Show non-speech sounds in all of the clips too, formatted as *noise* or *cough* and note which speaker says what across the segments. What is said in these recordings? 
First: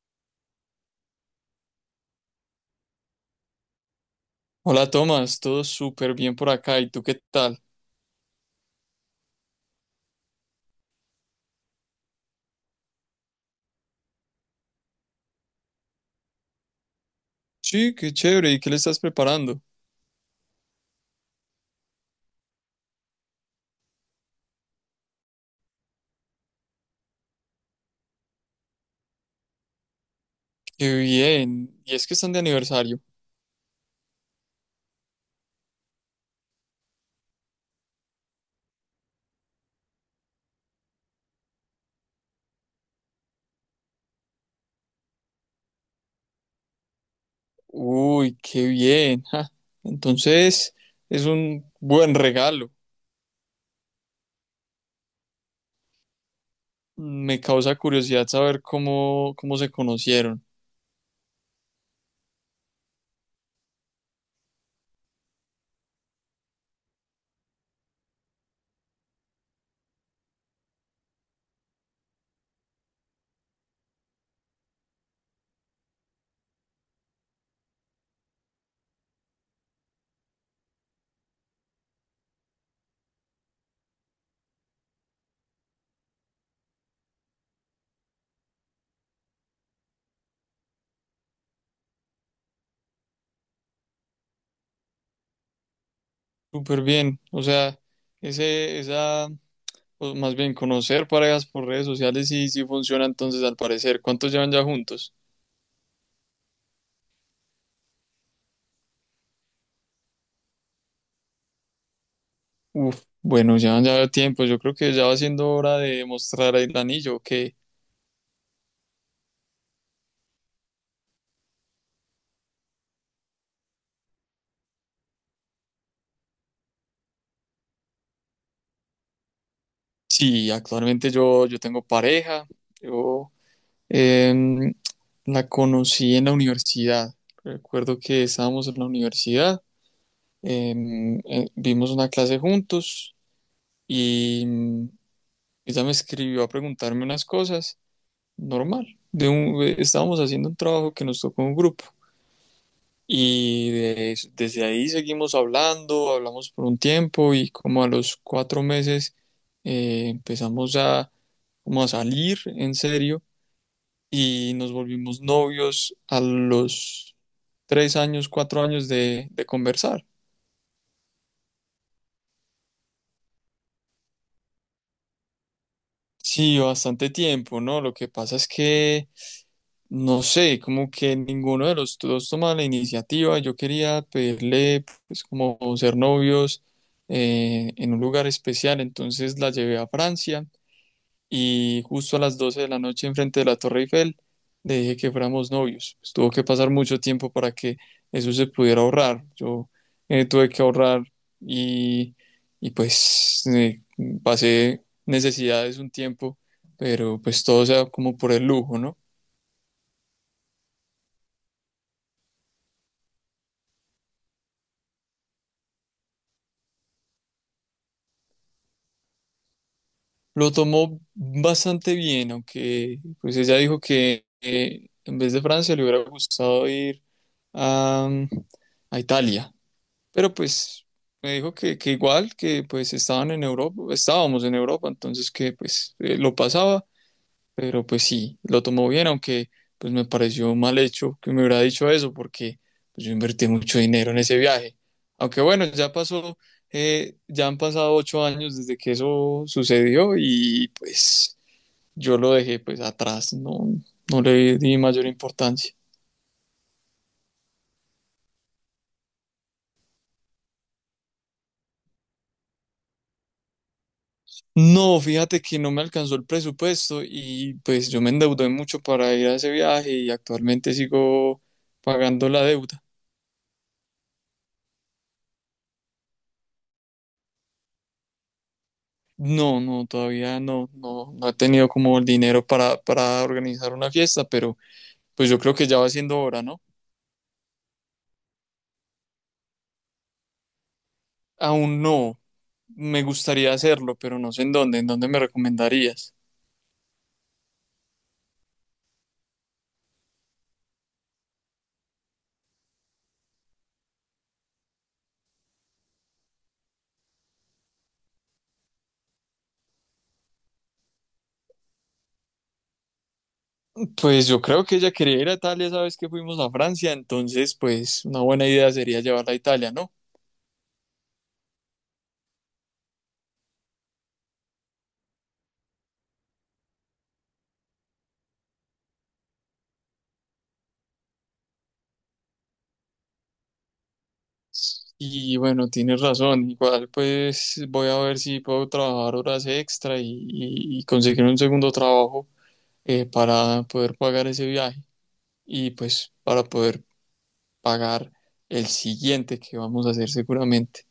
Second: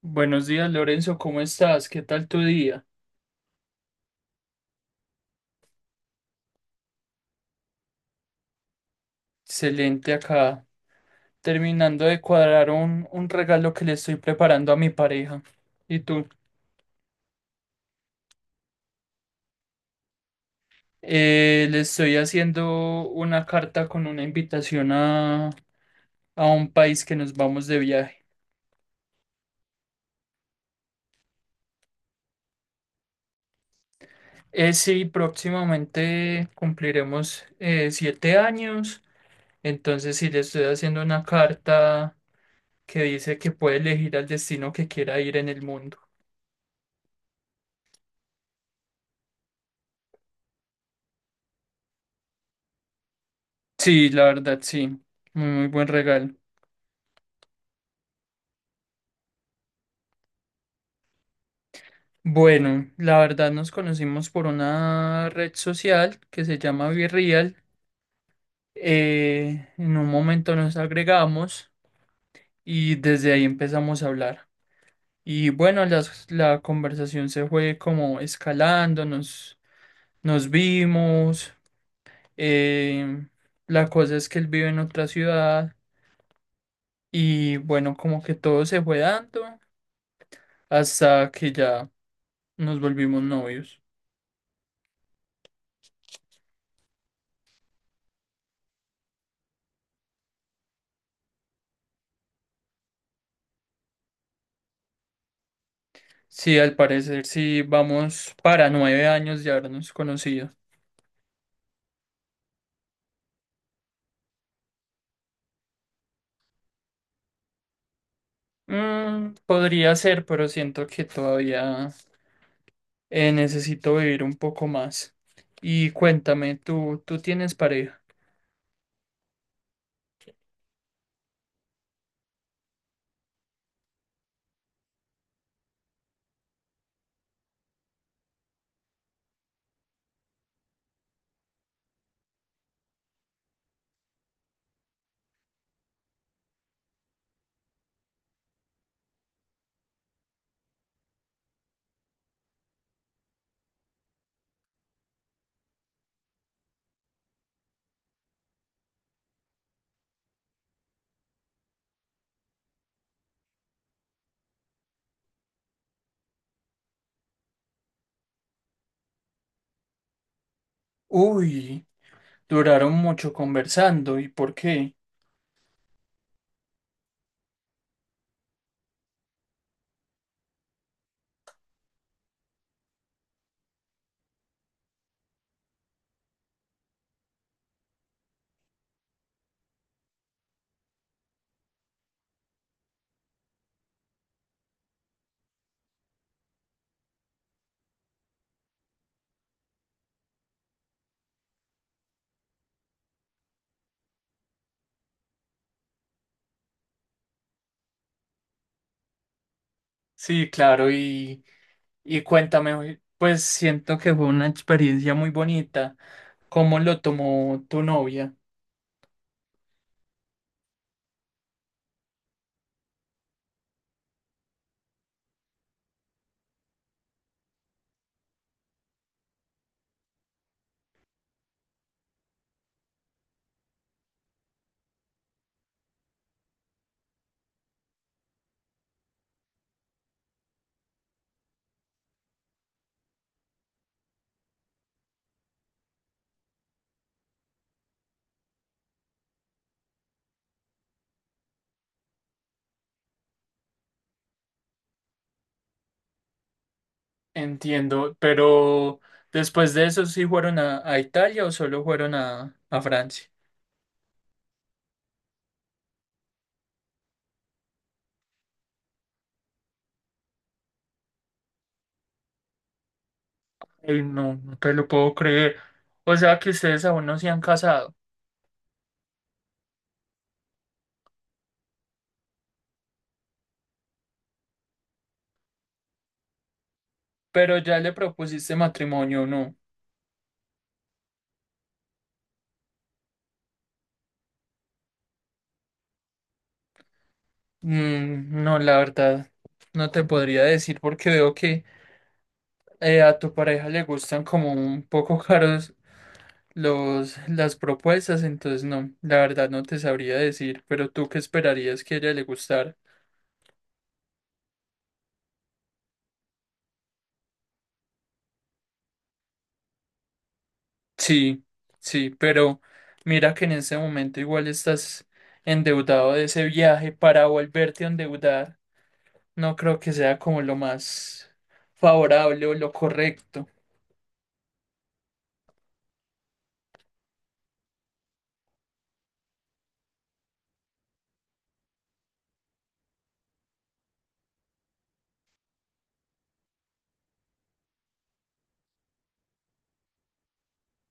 Speaker 1: Buenos días, Lorenzo, ¿cómo estás? ¿Qué tal tu día?
Speaker 2: Hola Tomás, todo súper bien por acá. ¿Y tú qué tal?
Speaker 1: Excelente acá, terminando de cuadrar un regalo que le estoy preparando a mi pareja. ¿Y tú?
Speaker 2: Sí, qué chévere. ¿Y qué le estás preparando?
Speaker 1: Le estoy haciendo una carta con una invitación a un país que nos vamos de viaje.
Speaker 2: Qué bien. Y es que están de aniversario.
Speaker 1: Sí, próximamente cumpliremos 7 años, entonces sí le estoy haciendo una carta que dice que puede elegir al destino que quiera ir en el mundo.
Speaker 2: Uy, qué bien. Ja. Entonces, es un buen regalo.
Speaker 1: Sí, la verdad, sí. Muy muy buen regalo.
Speaker 2: Me causa curiosidad saber cómo se conocieron.
Speaker 1: Bueno, la verdad nos conocimos por una red social que se llama Virreal. En un momento nos agregamos y desde ahí empezamos a hablar. Y bueno, la conversación se fue como escalando, nos vimos. eh, la cosa es que él vive en otra ciudad y bueno, como que todo se fue dando hasta que ya nos volvimos novios.
Speaker 2: Súper bien. O sea, ese, esa, o más bien conocer parejas por redes sociales sí, sí funciona entonces al parecer. ¿Cuántos llevan ya juntos?
Speaker 1: Sí, al parecer sí vamos para 9 años de habernos conocido.
Speaker 2: Uf, bueno, ya ya tiempo. Yo creo que ya va siendo hora de mostrar el anillo. Que
Speaker 1: Mm, podría ser, pero siento que todavía necesito vivir un poco más. Y cuéntame, ¿tú tienes pareja?
Speaker 2: sí, actualmente yo tengo pareja. Yo em, la conocí en la universidad. Recuerdo que estábamos en la universidad. Vimos una clase juntos y ella me escribió a preguntarme unas cosas. Normal. Estábamos haciendo un trabajo que nos tocó en un grupo. Y desde ahí seguimos hablando, hablamos por un tiempo y como a los 4 meses empezamos como a salir en serio y nos volvimos novios a los 3 años, 4 años de conversar.
Speaker 1: Uy, duraron mucho conversando, ¿y por qué?
Speaker 2: Sí, bastante tiempo, ¿no? Lo que pasa es que, no sé, como que ninguno de los dos toma la iniciativa. Yo quería pedirle, pues, como ser novios en un lugar especial, entonces la llevé a Francia. Y justo a las 12 de la noche enfrente de la Torre Eiffel le dije que fuéramos novios. Pues tuvo que pasar mucho tiempo para que eso se pudiera ahorrar. Yo tuve que ahorrar y, y pues pasé necesidades un tiempo, pero pues todo sea como por el lujo, ¿no?
Speaker 1: Sí, claro, y cuéntame, pues siento que fue una experiencia muy bonita. ¿Cómo lo tomó tu novia?
Speaker 2: Lo tomó bastante bien, aunque pues ella dijo que en vez de Francia le hubiera gustado ir a, a Italia. Pero pues me dijo que igual, que pues estaban en Europa, estábamos en Europa, entonces que pues lo pasaba, pero pues sí, lo tomó bien, aunque pues me pareció mal hecho que me hubiera dicho eso, porque pues, yo invertí mucho dinero en ese viaje. Aunque bueno, ya pasó. Ya han pasado 8 años desde que eso sucedió y pues yo lo dejé pues atrás, no, no le di mayor importancia.
Speaker 1: Entiendo, pero después de eso sí fueron a Italia o solo fueron a Francia.
Speaker 2: No, fíjate que no me alcanzó el presupuesto y pues yo me endeudé mucho para ir a ese viaje y actualmente sigo pagando la deuda.
Speaker 1: Ey, no, no te lo puedo creer. O sea que ustedes aún no se han casado,
Speaker 2: No, no, todavía no, no, no he tenido como el dinero para organizar una fiesta, pero pues yo creo que ya va siendo hora, ¿no?
Speaker 1: pero ya le propusiste matrimonio, ¿no?
Speaker 2: Aún no, me gustaría hacerlo, pero no sé en dónde. ¿En dónde me recomendarías?
Speaker 1: Mm, no, la verdad, no te podría decir porque veo que a tu pareja le gustan como un poco caros las propuestas, entonces no, la verdad no te sabría decir, pero tú qué esperarías que a ella le gustara.
Speaker 2: Pues yo creo que ella quería ir a Italia, sabes que fuimos a Francia, entonces pues una buena idea sería llevarla a Italia, ¿no?
Speaker 1: Sí, sí, pero mira que en ese momento igual estás endeudado de ese viaje para volverte a endeudar. No creo que sea como lo más favorable o lo correcto.
Speaker 2: Y bueno, tienes razón. Igual pues voy a ver si puedo trabajar horas extra y conseguir un segundo trabajo para poder pagar ese viaje y pues para poder pagar el siguiente que vamos a hacer seguramente.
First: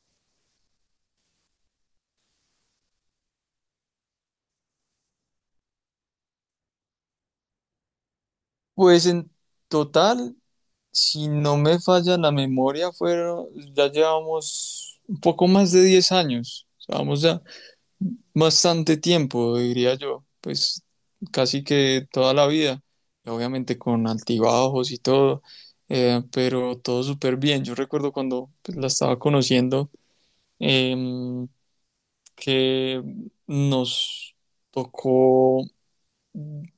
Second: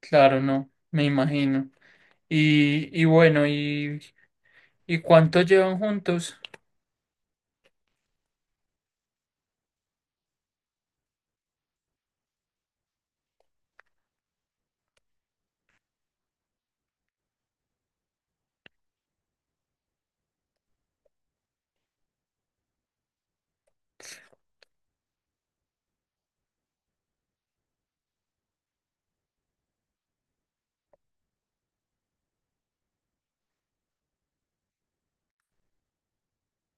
Speaker 1: Claro, no, me imagino. Y bueno, ¿y cuánto llevan juntos?
Speaker 2: Pues en total, si no me falla la memoria, ya llevamos un poco más de 10 años. Vamos bastante tiempo, diría yo, pues casi que toda la vida, obviamente con altibajos y todo. Pero todo súper bien. Yo recuerdo cuando pues, la estaba conociendo. em, que nos tocó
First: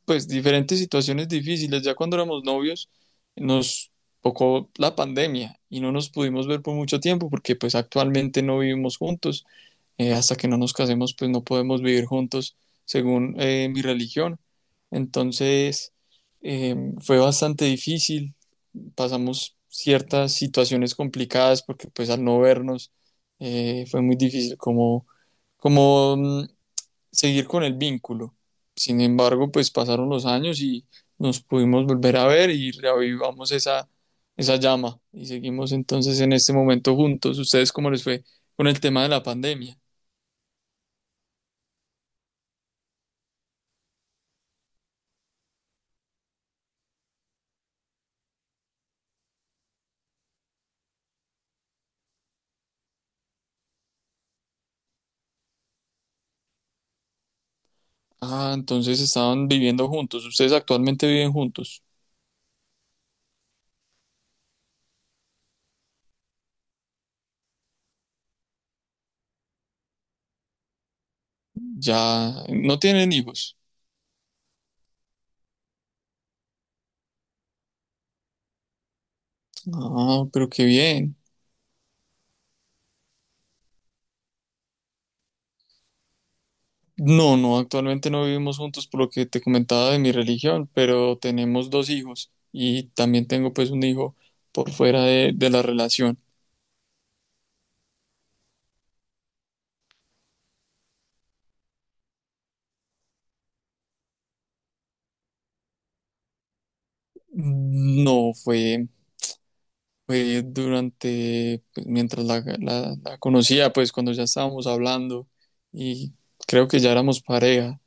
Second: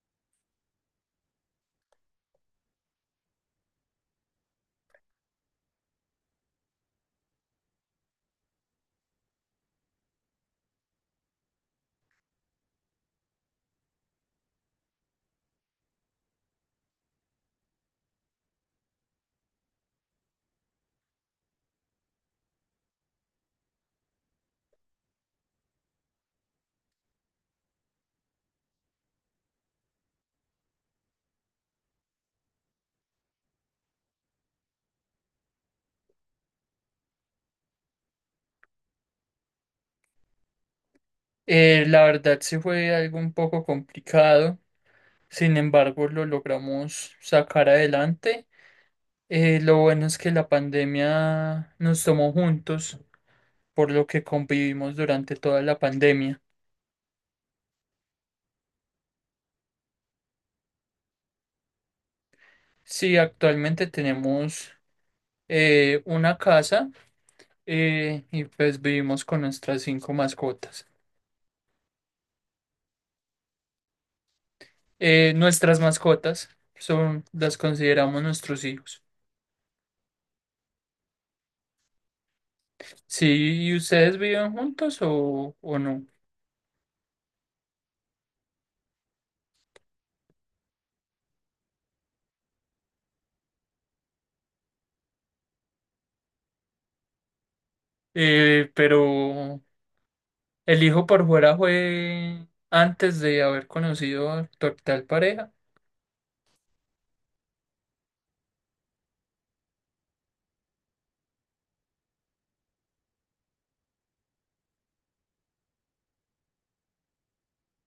Speaker 2: pues diferentes situaciones difíciles. Ya cuando éramos novios nos tocó la pandemia y no nos pudimos ver por mucho tiempo porque pues actualmente no vivimos juntos. Hasta que no nos casemos, pues no podemos vivir juntos según mi religión. Entonces, eh, fue bastante difícil. Pasamos ciertas situaciones complicadas porque pues al no vernos fue muy difícil como seguir con el vínculo. Sin embargo, pues pasaron los años y nos pudimos volver a ver y reavivamos esa llama y seguimos entonces en este momento juntos. ¿Ustedes cómo les fue con el tema de la pandemia?
Speaker 1: La verdad sí fue algo un poco complicado. Sin embargo, lo logramos sacar adelante. Lo bueno es que la pandemia nos tomó juntos. Por lo que convivimos durante toda la pandemia.
Speaker 2: Ah, entonces estaban viviendo juntos. Ustedes actualmente viven juntos.
Speaker 1: Sí, actualmente tenemos una casa y pues vivimos con nuestras 5 mascotas.
Speaker 2: Ya no tienen hijos.
Speaker 1: Nuestras mascotas son, las consideramos nuestros hijos.
Speaker 2: Ah, pero qué bien.
Speaker 1: Sí, ¿y ustedes viven juntos o no?
Speaker 2: No, no, actualmente no vivimos juntos por lo que te comentaba de mi religión, pero tenemos dos hijos y también tengo pues un hijo por fuera de la relación.
Speaker 1: Pero el hijo por fuera fue antes de haber conocido a tu actual pareja.
Speaker 2: No, fue durante, pues, mientras la conocía, pues cuando ya estábamos hablando y creo que ya éramos pareja.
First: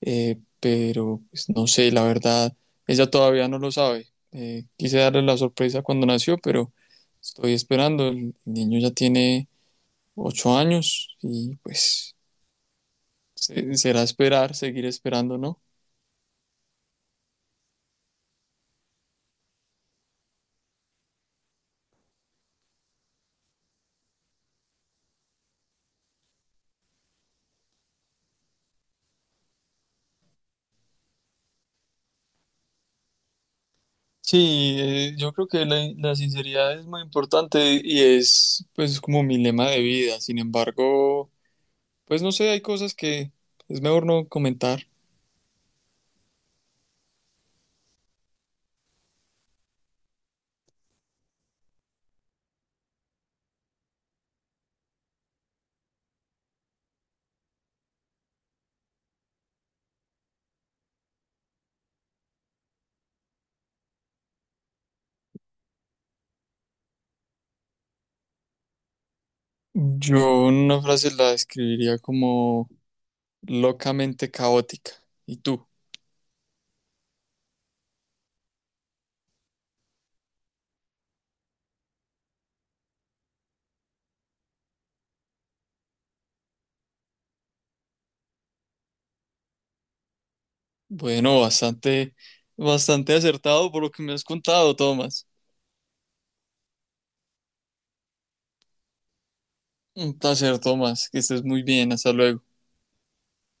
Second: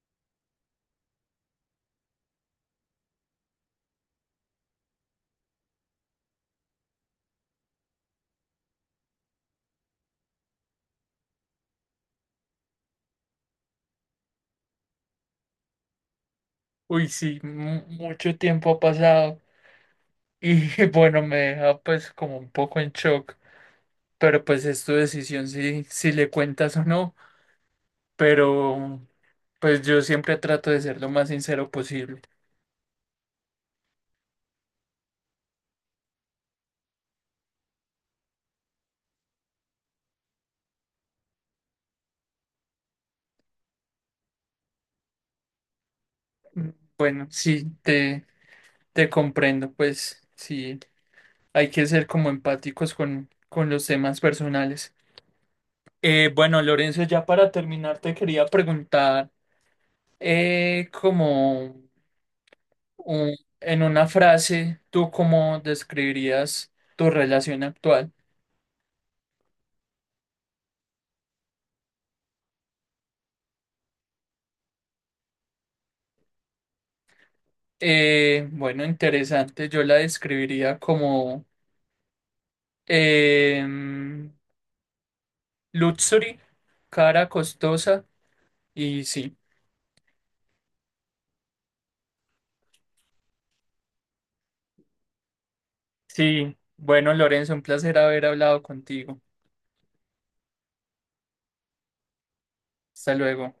Speaker 2: Pero pues, no sé, la verdad, ella todavía no lo sabe. Quise darle la sorpresa cuando nació, pero estoy esperando. El niño ya tiene 8 años y pues será esperar, seguir esperando, ¿no?
Speaker 1: Uy, sí, mucho tiempo ha pasado. Y *laughs* bueno, me deja pues como un poco en shock, pero pues es tu decisión si le cuentas o no, pero pues yo siempre trato de ser lo más sincero posible.
Speaker 2: Sí, yo creo que la sinceridad es muy importante y es pues como mi lema de vida. Sin embargo, pues no sé, hay cosas que es mejor no comentar.
Speaker 1: Bueno, sí, te comprendo, pues sí, hay que ser como empáticos con los temas personales. Bueno, Lorenzo, ya para terminar te quería preguntar, como en una frase, ¿tú cómo describirías tu relación actual?
Speaker 2: Yo una frase la describiría como locamente caótica. ¿Y tú?
Speaker 1: Bueno, interesante. Yo la describiría como em, luxury, cara costosa y sí.
Speaker 2: Bueno, bastante, bastante acertado por lo que me has contado, Tomás.
Speaker 1: Sí, bueno, Lorenzo, un placer haber hablado contigo.
Speaker 2: Un placer, Tomás, que estés muy bien. Hasta luego.
Speaker 1: Hasta luego.